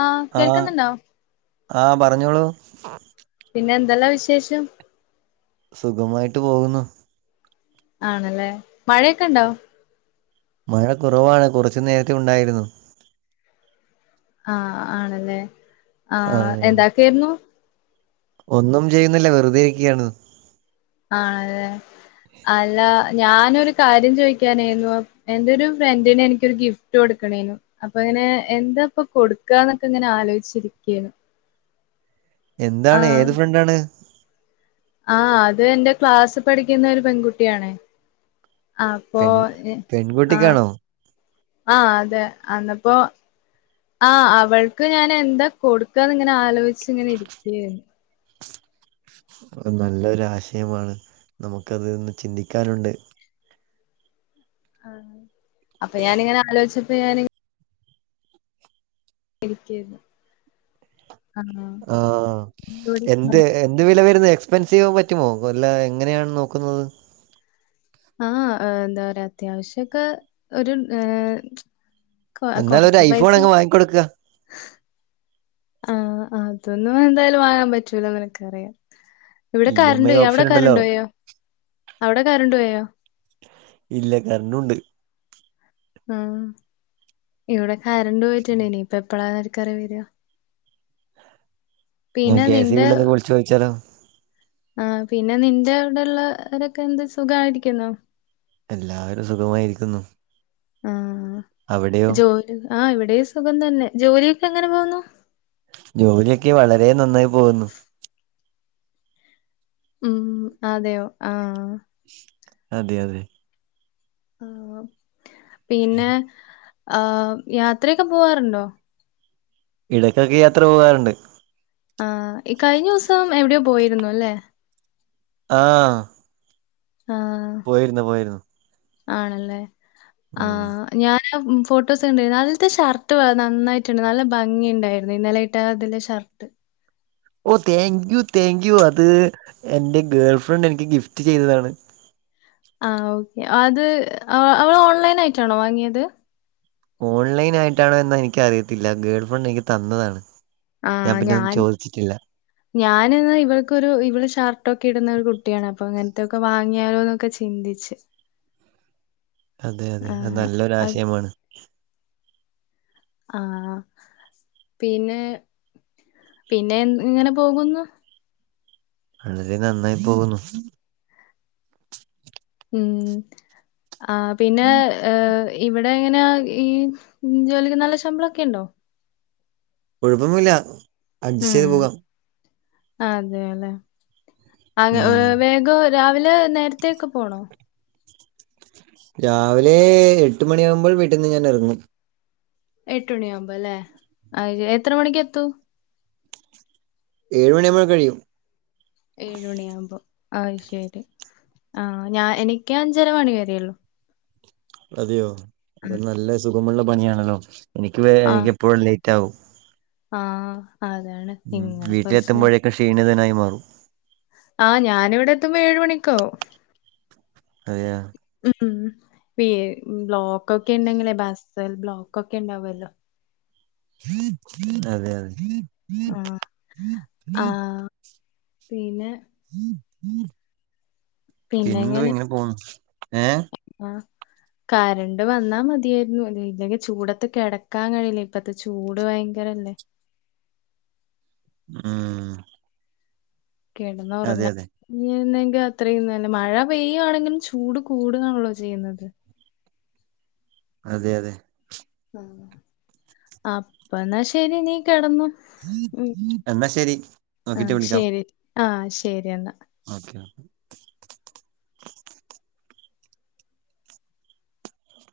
ആഹ് കേൾക്കുന്നുണ്ടോ ആഹ് പറഞ്ഞോളൂ പിന്നെ എന്തല്ലാ വിശേഷം. സുഖമായിട്ട് പോകുന്നു. ആണല്ലേ മഴയൊക്കെ ഇണ്ടോ? മഴ കുറവാണ് കുറച്ചു നേരത്തെ ഉണ്ടായിരുന്നു. ആഹ് ആണല്ലേ ആ ആണ് എന്താക്കായിരുന്നു? ഒന്നും ചെയ്യുന്നില്ല വെറുതെ ഇരിക്കിയാണ്. ആണല്ലേ അല്ല ഞാനൊരു കാര്യം ചോയിക്കാനായിരുന്നു. എന്റൊരു ഫ്രണ്ടിന് എനിക്കൊരു ഗിഫ്റ്റ് കൊടുക്കണേനു. അപ്പൊങ്ങനെ എന്താ ഇപ്പോ കൊടുക്കാന്നൊക്കെ ഇങ്ങനെ ആലോചിച്ചിരിക്കാനു. എന്താണ് ഏത് ഫ്രണ്ടാണ്? ആഹ് അത് എന്റെ ക്ലാസിൽ പഠിക്കുന്ന ഒരു പെൺകുട്ടിയണേ. അപ്പോ പെൺ ആഹ് പെൺകുട്ടിക്കാണോ ആഹ് അതെ എന്നപ്പോ. ആഹ് അവൾക്ക് ഞാൻ എന്താ കൊടുക്കാന്ന് ഇങ്ങനെ ആലോചിച്ച് ഇങ്ങനെ ഇരിക്കായിരുന്നു. നല്ലൊരു ആശയമാണ്, നമുക്കതൊന്ന് ചിന്തിക്കാനുണ്ട്. ആ അപ്പോ ഞാനിങ്ങനെ ആലോചിച്ചപ്പോ ഞാന് ഇരിക്കായിരുന്നു. ആഹ് ആഹ് ഇവിടെ എന്ത് എന്ത് വില വരുന്ന എക്സ്പെൻസീവ് പറ്റുമോ അല്ല എങ്ങനെയാണ് നോക്കുന്നത്. ആഹ് എന്താറിയാ അത്യാവശ്യക്കെ ഒരു ഏഹ് കൊ എന്നാലൊരു കൊറച്ച് ഐ ഫോൺ പൈസ അങ്ങ് വാങ്ങി കൊടുക്ക. ആഹ് അതൊന്നും എന്തായാലും വാങ്ങാൻ പറ്റൂല നിനക്ക് അറിയാം. ഇവിടെ ഇ എം കരണ്ട് ഐ പോയ്, അവിടെ ഓപ്ഷൻ ഉണ്ടല്ലോ കരണ്ട് പോയോ, അവിടെ കരണ്ട് പോയോ? ഇല്ല കരണ്ടുണ്ട്. ഉം ഇവിടെ കരണ്ട് പോയിട്ടുണ്ട്, ഇനിയിപ്പ എപ്പളാ ആർക്കറിയാ വര ഞാൻ പിന്നെ കെ സി ബി നിന്റെ യിൽ ഒന്ന് വിളിച്ച് ചോദിച്ചാലോ. ആഹ് പിന്നെ നിന്റെ അവിടെള്ള ഒരൊക്കെ എന്ത് സുഖമായിരിക്കുന്നോ. എല്ലാവരും സുഖമായിരിക്കുന്നു. ആഹ് അവിടെയോ? ജോലി ആഹ് ഇവിടെയും സുഖം തന്നെ ജോലിയൊക്കെ എങ്ങനെ പോകുന്നു. ജോലിയൊക്കെ വളരെ നന്നായി പോകുന്നു. ഉം അതെയോ ആഹ് അതെ അതെ. ആ പിന്നെ ആഹ് യാത്രയൊക്കെ പോവാറുണ്ടോ? ഇടയ്ക്കൊക്കെ യാത്ര പോകാറുണ്ട്. ആഹ്‌ ഈ കഴിഞ്ഞ ദിവസം എവിടെയോ പോയിരുന്നു അല്ലേ? ആഹ്. ആഹ്. പോയിരുന്നു പോയിരുന്നു. ആണല്ലേ ഉം ആഹ് ഞാൻ ആഹ് ഫോട്ടോസ് കണ്ടാരുന്നു. നല്ല ഷർട്ട് വ നന്നായിട്ടുണ്ട്. നല്ല ഭംഗി ഉണ്ടായിരുന്നു ഇന്നലെ ഇട്ട അതില് shirt oh thank you thank you അത് എന്റെ ഗേൾ ഫ്രണ്ട് എനിക്ക് ഗിഫ്റ്റ് ചെയ്തതാണ്. ആഹ് ഓക്കെ അത് അവള് ഓൺലൈൻ ആയിട്ടാണോ വാങ്ങിയത്. ഓൺലൈൻ ആയിട്ടാണോ എന്ന് എനിക്ക് അറിയത്തില്ല, ഗേൾ ഫ്രണ്ട് എനിക്ക് തന്നതാണ്. ആഹ് പിന്നെ ഒന്നും ഞാൻ ചോദിച്ചിട്ടില്ല ഞാന് ന്നാ ഇവൾക്കൊരു ഇവള് ഷർട്ട് ഒക്കെ ഇടുന്നൊരു കുട്ടിയാണ്, അപ്പോ അങ്ങനത്തെക്കെ വാങ്ങിയാലോന്നൊക്കെ ചി ചിന്തിച്ച് അതെ അതെ അത് ആഹ് നല്ലൊരു അത് ആശയമാണ്. ആഹ് പിന്നെ പിന്നെ എങ്ങനെ പോകുന്നു. വളരെ നന്നായി പോകുന്നു. ഉം ആഹ് പിന്നെ, ഏഹ് ഇവിടെ എങ്ങനെ ഈ ജോലിക്ക് നല്ല ശമ്പളക്കെണ്ടോ കുഴപ്പമില്ല അഡ്ജസ്റ്റ് യ്ത് പോകാം അതെല്ലേ അ ഉം വേഗോ രാവിലെ നേരത്തേക്കെ പോണോ രാവിലെ എട്ട് മണിയാകുമ്പോൾ വീട്ടിൽന്ന് ഞാൻ ഇറങ്ങും എട്ട് മണിയാുമ്പോല്ലേ അഹ് എത്ര മണിക്ക് എത്തൂ ഏഴ്മണിയാഉമ്പോ കഴിഴും ഏഴ മണിആകുമ്പോ ആഹ് ശരി ആഹ് ഞാൻ എനിക്ക് അഞ്ചര മണി വരേള്ളു അതെയോ അത് നല്ല സുഖമുള്ള പണിയാണല്ലോ എനിക്ക് ആഹ് എനിക്ക് എപ്പോഴും ലേറ്റ് ആകും ആഹ് അതാണ് ഉം നിങ്ങള് കൊറച്ച് വീട്ടിലെത്തുമ്പോഴേൊക്കെ ക്ഷീണിതനായി മാറും ആഹ് ഞാനിവിടെ എത്തുമ്പോ ഏഴ് മണിക്കാവു അതെയെ ഉംഉം പി ബ്ലോക്കൊക്കെ ഉണ്ടെങ്കിലേ ബസ്സ് ബ്ലോക്ക്ക്കെ ഉണ്ടാവല്ലോ അതെ അതെ ആഹ് ആഹ് പിന്നെ പിൻന്തോ പിന്നെങ്ങനെ ഇങ്ങനെ പോന്നു ഏഹ് ആഹ് കറണ്ട് വന്നാ മതിയായിരുന്നു ഇല്ലെങ്കിൽ ചൂടത്ത് കിടക്കാൻ കഴില്ലേ ഇപ്പത്തെ ചൂട് ഭയങ്കരല്ലേ ആഹ് അതെ കേടന്നുറങ്ങാൻ അതെ ഇനിയെന്നെങ്കിൽ അത്രയും തന്നെ മഴ പെയ്യുവാണെങ്കിലും ചൂട് കൂടുകാണല്ലോ ചെയ്യുന്നത് അതെ അതെ ഉം അപ്പ എന്നാ ശരി നീ കിടന്നോ എന്നാ ശരി നോക്കിട്ട് ആഹ് വിളിക്കാം ശരി ആഹ് ശരി എന്നാ ഓക്കെ